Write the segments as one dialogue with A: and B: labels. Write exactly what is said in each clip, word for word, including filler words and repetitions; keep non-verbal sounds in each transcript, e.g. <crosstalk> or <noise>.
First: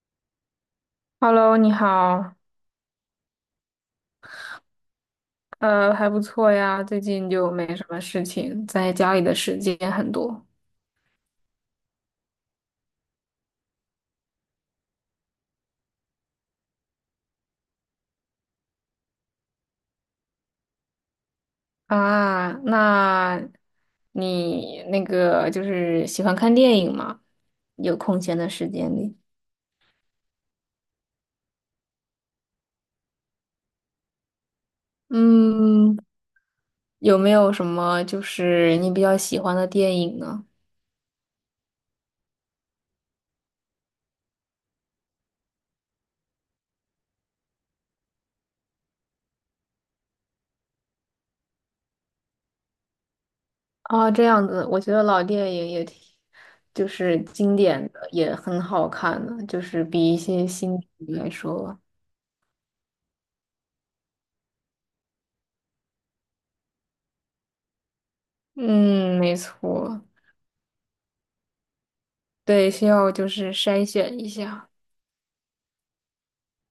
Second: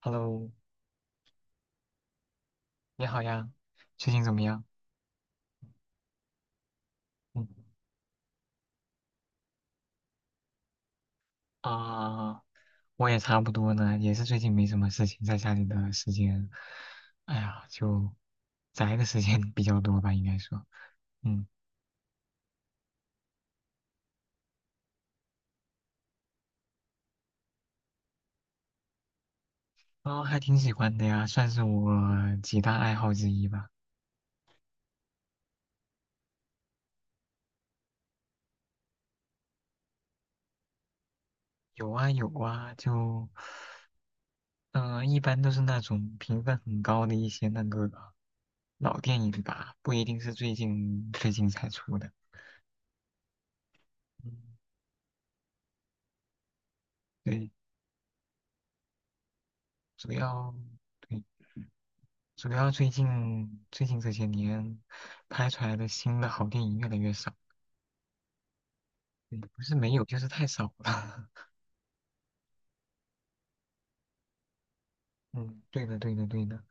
A: Hello，
B: Hello，你好，
A: 你好呀，最近怎么样？
B: 呃，还不错呀，最近
A: 嗯，
B: 就没什么事情，在家里的时间很多
A: 啊，我也差不多呢，也是最近没什么事情，在家里的时间，哎呀，就宅的时间比较多吧，应该说，嗯，
B: 啊。那你那个就是喜欢看电影吗？有空闲的时间里。
A: 啊，还挺喜欢的呀，算是我几大爱好之一吧。
B: 嗯，有没有什么就是你比较喜欢的电影呢？
A: 有啊有啊，就嗯、呃一般都是那种评分很高的一些那个老电影吧，不一定是最近最近才出的。
B: 啊，这
A: 嗯，
B: 样子，我觉得老电影也挺，就是
A: 对，
B: 经典的，也很好看的，就是
A: 主
B: 比一些
A: 要。
B: 新剧
A: 对。
B: 来说吧。
A: 主要最近最近这些年拍出来的新的好电影越来越少，
B: 嗯，没
A: 嗯，不是没
B: 错。
A: 有，就是太少了。<laughs>
B: 对，需要就是筛选一下。
A: 嗯，对的，对的，对的。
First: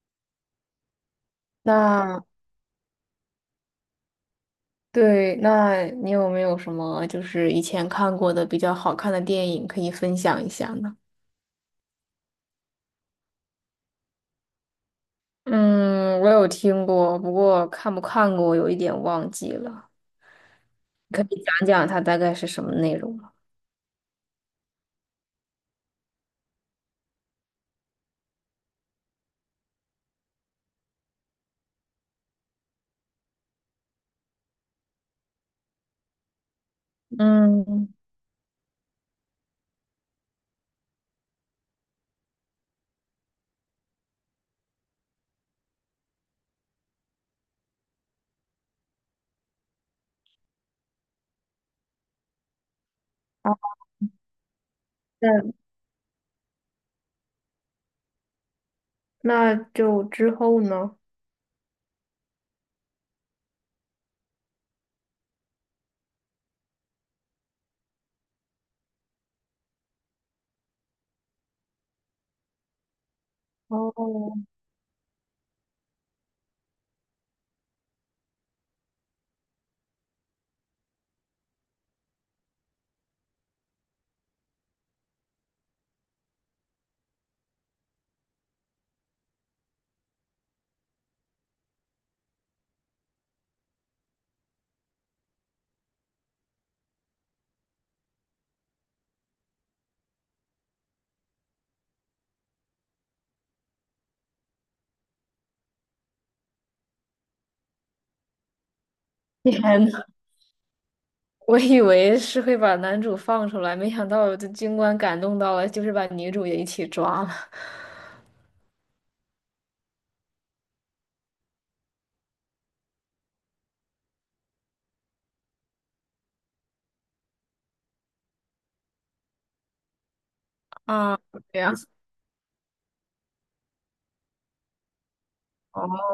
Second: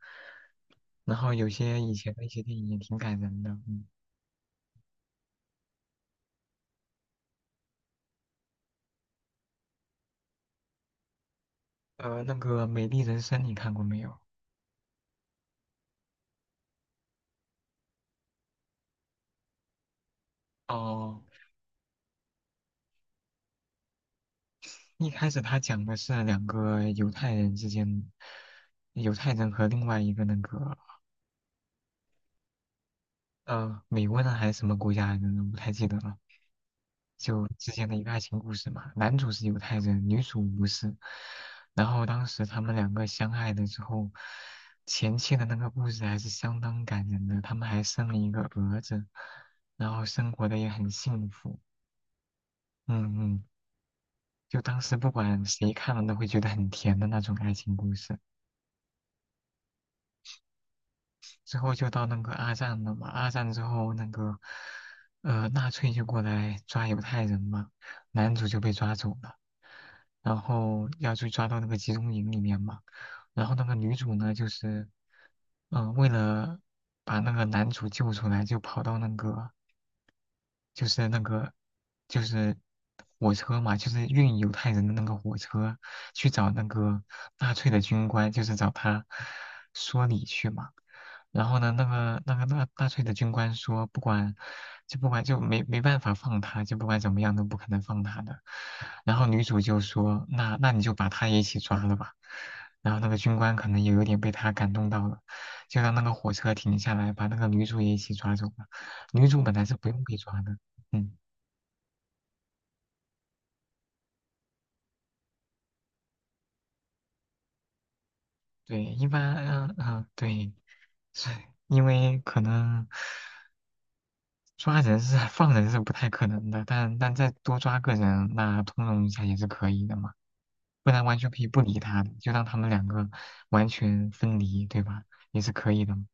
A: 然后有些以前的
B: 那
A: 一些电影也挺感人的，嗯，
B: 对，那你有没有什么就是以前看过的比较好看的电影可以分享一下呢？
A: 呃，那个《美丽人生》你看过没有？
B: 嗯，我有听过，不过看不看过，我有一点忘记了。
A: 哦，
B: 可以讲讲它大概是什么内容吗？
A: 一开始他讲的是两个犹太人之间，犹太人和另外一个那个呃，美国人还是什么国家来着呢？不太记得了。就之前
B: 嗯，
A: 的一个爱情故事嘛，男主是犹太人，女主不是。然后当时他们两个相爱了之后，前期的那个故事还是相当感人的，他们还生了一个儿子，然后生活的也很幸福。嗯嗯，
B: 好
A: 就当时不
B: 的，
A: 管谁看了都会觉得很甜的那种爱情故事。
B: 那就之后呢？
A: 之后就到那个二战了嘛，二战之后那个呃纳粹就过来抓犹太人嘛，男主就被抓走了，然后要去抓到那个集中营里面嘛，然后那个女主呢
B: 哦，
A: 就是嗯、呃为了把那个男主救出来，就跑到那个就是那个就是火车嘛，就是运犹太人的那个火车去找那个纳粹的军官，就是找他说理去嘛。然后呢，那个那个纳纳粹的军官说，不管就不管就没没办法放他，就不管怎么样都不可能放他的。然后女主就说，那那你就把他也一起抓了吧。然后那个军官可能也有点被他感动到了，就让那个火车停下来，把那个女主也一起抓走了。女主本来是
B: 天
A: 不用
B: 呐，
A: 被抓的，嗯，
B: 我以为是会把男主放出来，没想到这军官感动到了，就是把女主也一起抓了。
A: 对，一般，嗯、嗯，对，是因为可能抓人是放人是不太可能的，但但再多抓个人，那通融一下也是可以的嘛，不然完
B: 啊，
A: 全可以不
B: 这样。
A: 理他的，就让他们两个完全分离，对吧？也是可以的嘛。
B: 哦，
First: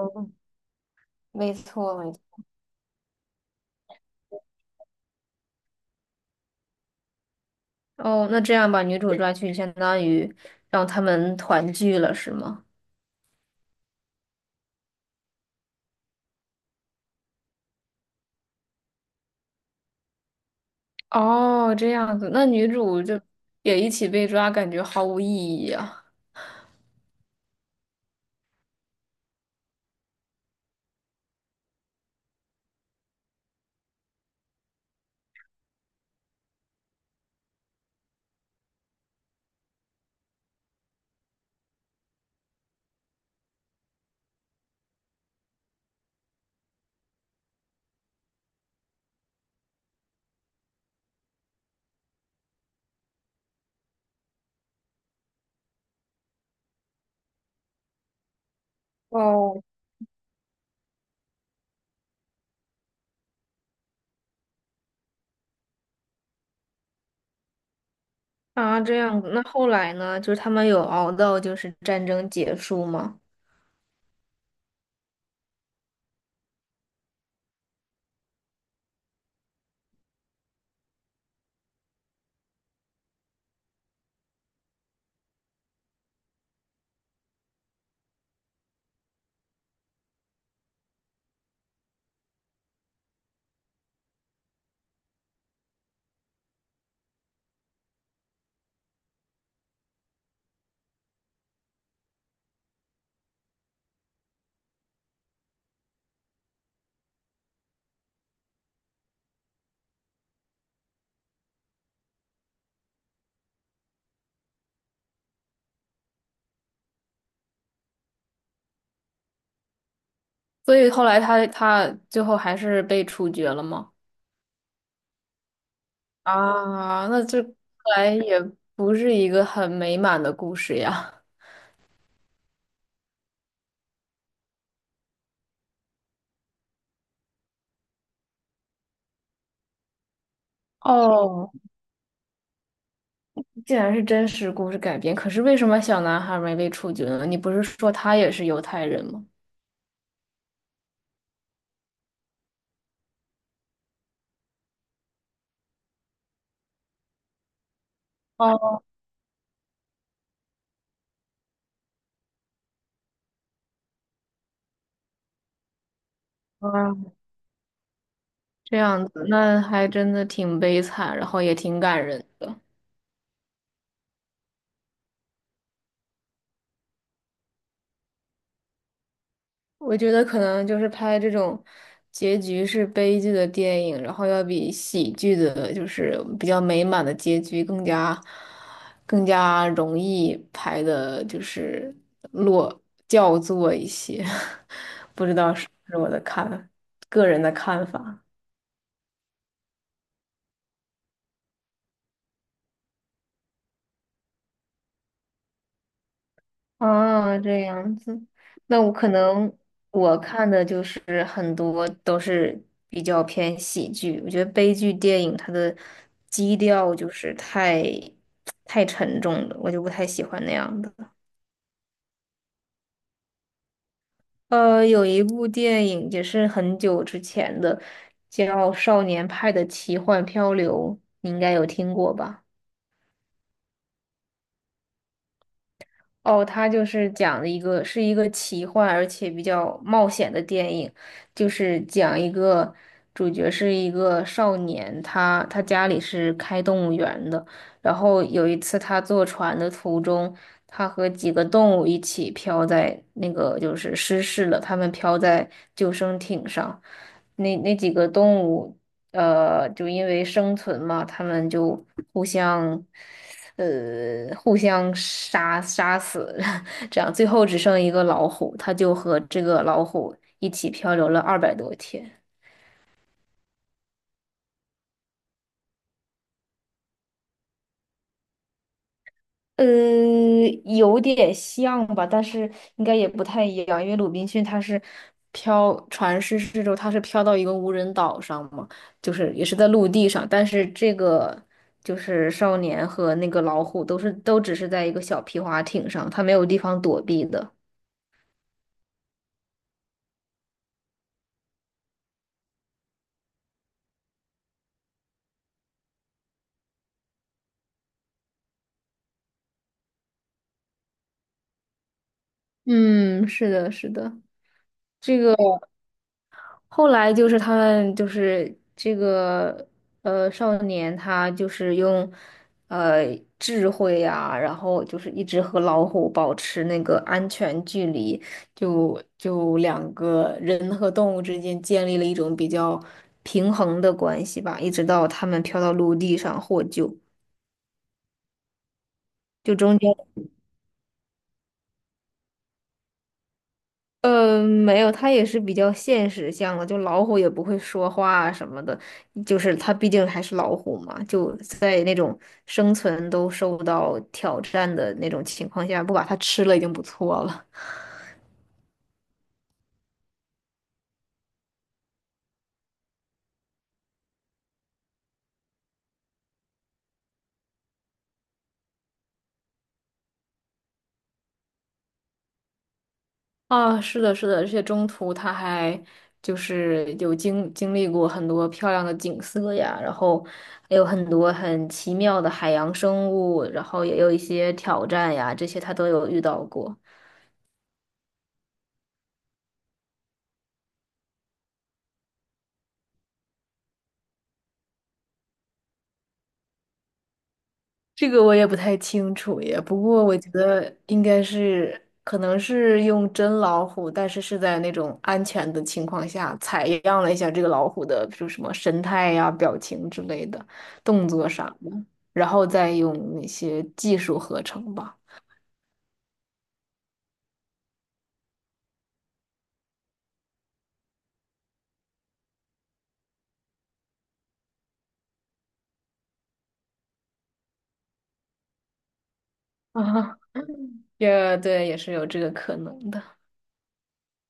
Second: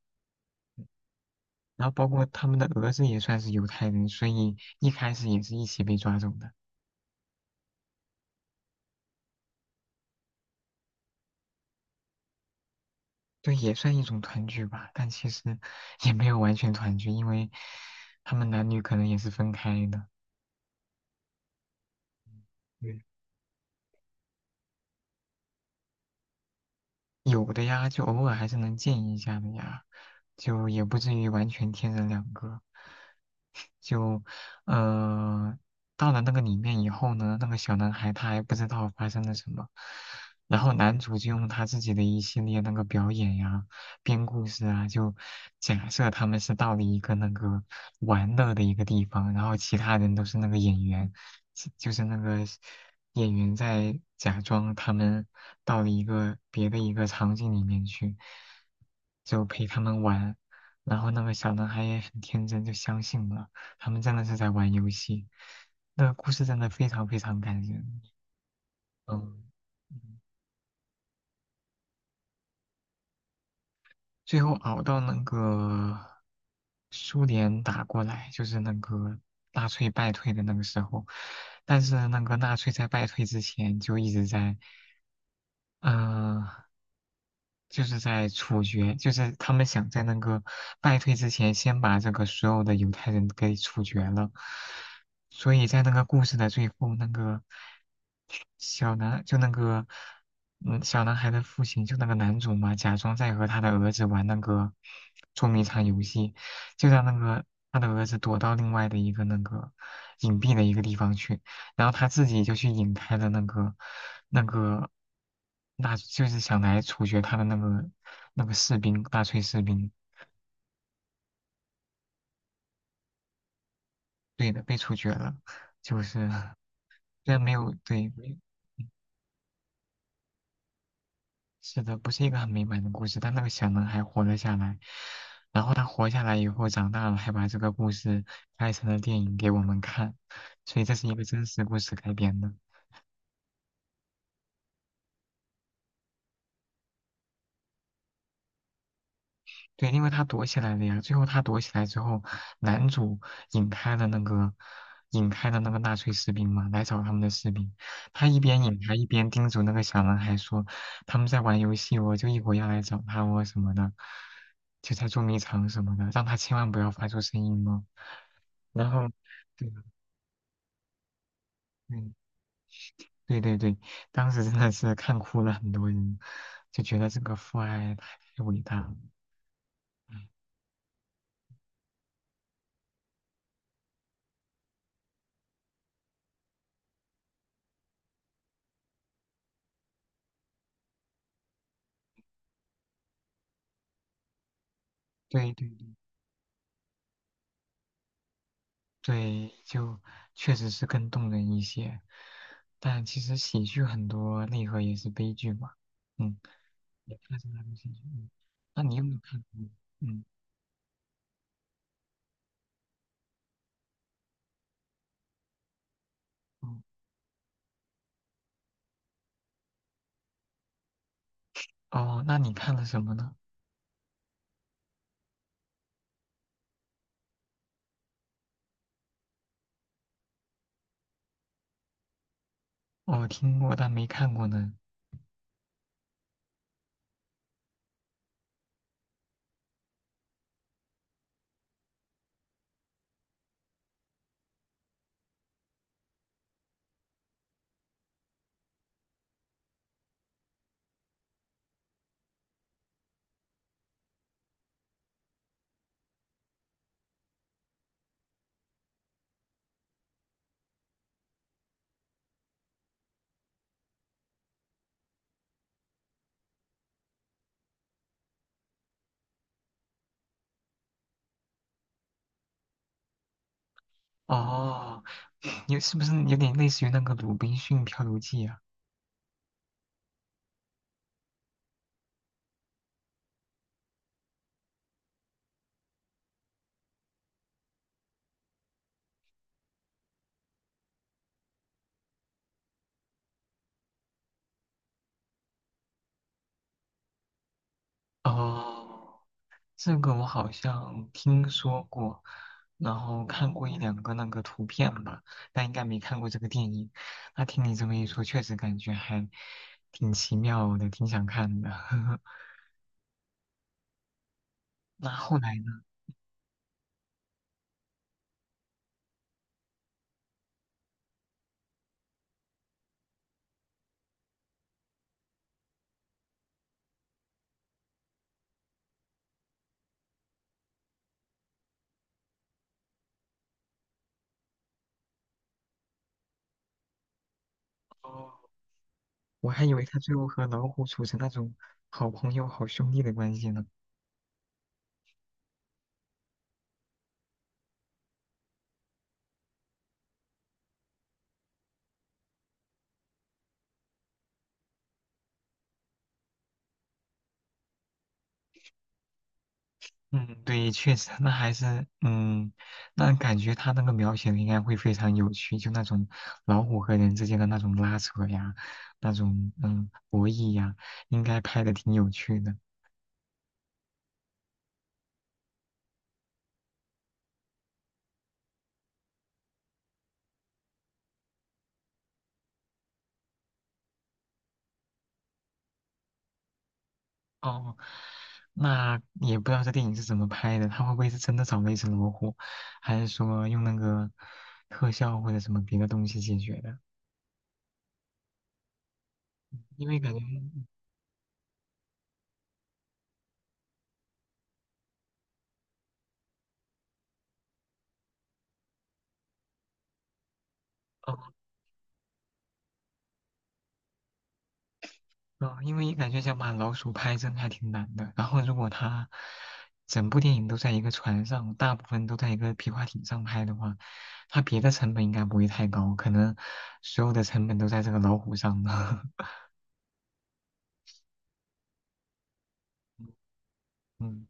B: 没
A: 然后
B: 错，
A: 包
B: 没
A: 括
B: 错。
A: 他们的儿子也算是犹太人，所以一开始也是一起被抓走的，
B: 哦，那这样把女主抓去，相当于让他们团聚了，是吗？
A: 对，也算一种团聚吧，但其实也没有完全团聚，因为他们男女可能也是分开的。
B: 哦，这样子，那女
A: 对，
B: 主就也一起被抓，感觉毫无意义啊。
A: 有的呀，就偶尔还是能见一下的呀，就也不至于完全天人两个。就，呃，到了那个里面以后呢，那个小男孩他还不知道发生了什么，然后男主就用他自己的一系列那个表演呀、编故事啊，就假设他们是到了一个那个玩乐的一个地方，然后其他人都是那个演员，其就是那个演员在假装他们到了一个别的一个场景里面去，就
B: 哦，
A: 陪他们玩。然后那个小男孩也很天真，就相信了，他们真的是在玩游戏。那个故事真的非常非常感人，
B: 啊，这样子。那
A: 嗯，
B: 后来呢？
A: 嗯，
B: 就是他们有熬到就是战争结束吗？
A: 最后熬到那个苏联打过来，就是那个纳粹败退的那个时候，但是那个纳粹在败退之前就一直在，嗯、就是在处决，就是他们想在那个败退之前，先把这个所有的犹太人给处决了。所以在那个故事的最后，那个小男就那个嗯小男孩的父亲，就那个男主嘛，假装在和他的儿子玩那个捉迷藏游戏，就让那个他的儿子躲到另外的一个那个隐蔽的一个地方去。然后他自己就去引开了那个那个，那就是想来处决他的那个那个士兵，纳粹士兵，
B: 所以后来他他最后还是被处决了吗？
A: 对的，被处决了。就是
B: 啊，那
A: 虽然
B: 这
A: 没
B: 看
A: 有对，
B: 来
A: 没，
B: 也不是一个很美满的故事呀。
A: 是的，不是一个很美满的故事，但那个小男孩活了下来。然后他活下来以后，长大了，还把这个故事拍成了电影给我们看，所以这是一个真
B: 哦，
A: 实故事改编的。
B: 既然是真实故事改编，可是为什么小男孩没被处决呢？你不是说他也是犹太人吗？
A: 对，因为他躲起来了呀。最后他躲起来之后，男主引开了那个引开了那个纳粹士兵嘛，来找他们的士兵。他一边
B: 哦，
A: 引他一边叮嘱那个小男孩说："他们在玩游戏哦，我就一会儿要来找他，我什么的，就在捉迷藏什么的，让他千万不要发出声音哦。"
B: 这
A: 然
B: 样
A: 后，
B: 子，那
A: 对，
B: 还真的挺悲惨，然后也挺感
A: 嗯，
B: 人的。
A: 对对对，当时真的是看哭了很多人，就觉得这个父爱太伟大了。
B: 我觉得可能就是拍这种结局是悲剧的电影，然后要比喜剧的，就是比较美满的结局更加更加容易拍的，就是落叫座一些，<laughs>
A: 对对对。
B: 是我的看，个人的看法。
A: 对，就确实是更动人一些。但其实喜剧很多内核也是悲剧嘛，嗯，也
B: 啊，
A: 看是那
B: 这
A: 种喜
B: 样
A: 剧。
B: 子，
A: 嗯，
B: 那
A: 那
B: 我
A: 你有
B: 可
A: 没有看
B: 能
A: 过？
B: 我
A: 嗯，
B: 看的就是很多都是比较偏喜剧，我觉得悲剧电影它的基
A: 哦，
B: 调就是太太沉重了，我就不太喜欢那样的。
A: 哦，那你看了什么呢？
B: 呃，有一部电影也是很久之前的，叫《少年派的奇幻漂流》，你应该有听过吧？
A: 哦，听过但没看过呢。
B: 哦，他就是讲的一个是一个奇幻而且比较冒险的电影，就是讲一个主角是一个少年，他他家里是开动物园的，然后有一次他坐船的途中，他和几个动物一起飘在那个就是失事了，他们飘在救生艇上，那那几个动物呃就因为生存嘛，他们就互相。互相杀杀死，<laughs> 这样最后只剩一个老虎，他就和这个老虎一起漂流了二百多天。
A: 哦，<laughs> 有，是不是有点类似于那个《鲁滨逊漂流记》啊？
B: 呃，有点像吧，但是应该也不太一样，因为鲁滨逊他是飘船失事之后，他是飘到一个无人岛上嘛，就是也是在陆地上，但是这个就是少年和那个老虎都是都只是在一个小皮划艇上，他没有地方躲避的。
A: 哦，这个我好像听说过，然后看过一两个那个图片吧，但应该没看过这个电影。那听你这么一说，确实感觉还挺奇妙的，挺想看的。<laughs>
B: 嗯，是的，是的，
A: 那
B: 这个。
A: 后来呢？
B: 后来就是他们就是这个呃少年，他就是用呃智慧啊，然后就是一直和老虎保持那个安全距离，就就两个人和动物之间建立了一种比较平衡的关系吧，一直到他们飘到陆地上获救，
A: 哦，我
B: 就
A: 还以
B: 中
A: 为
B: 间。
A: 他最后和老虎处成那种好朋友、好兄弟的关系呢。
B: 呃，没有，它也是比较现实向的，就老虎也不会说话啊什么的，就是它毕竟还是老虎嘛，就在那种生存都受到挑战的那种情况下，不把它吃了已经不错了。
A: 嗯，对，确实，那还是，嗯，那感觉他那个描写的应该会非常有趣，就那种老虎和人之间的那种拉扯呀，那种嗯，博弈呀，应该拍的挺有趣的。
B: 啊，是的，是的，而且中途它还就是有经经历过很多漂亮的景色呀，然后还有很多很奇妙的海洋生物，然后也有一些挑战呀，这些它都有遇到过。
A: 哦，那也不知道这电影是怎么拍的，他会不会是真的找了一只老虎，还是说用那个特效或者什么别的东西解决的？
B: 这个我也不太清楚耶，不
A: 因为
B: 过
A: 感
B: 我
A: 觉，
B: 觉得应该是，可能是用真老虎，但是是在那种安全的情况下采样了一下这个老虎的，比如什么神态呀、表情之类的，动
A: 哦，
B: 作啥的，然后再用那些技术合成吧。
A: 啊，因为感觉想把老鼠拍真还挺难的。然后如果他整部电影都在一个船上，大部分都在一个皮划艇上拍的话，他别的成本应该不会太高，可能所有的成本都在这个老虎上了。<laughs>
B: <laughs> 啊，也对，也是有这个可能的。
A: 嗯，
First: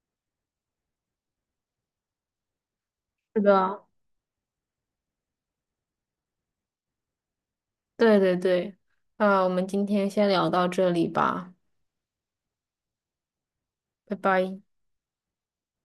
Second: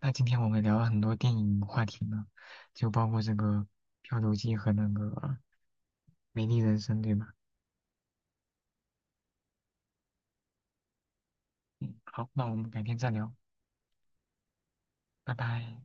A: 那今天我们聊了很多电影话题呢，就包括这
B: 是
A: 个
B: 的，
A: 《漂流记》和那个《美丽人生》，对吧？
B: 对对对，啊，我们今天先聊到这里吧，
A: 嗯，好，那我们改天再聊，
B: 拜拜。
A: 拜拜。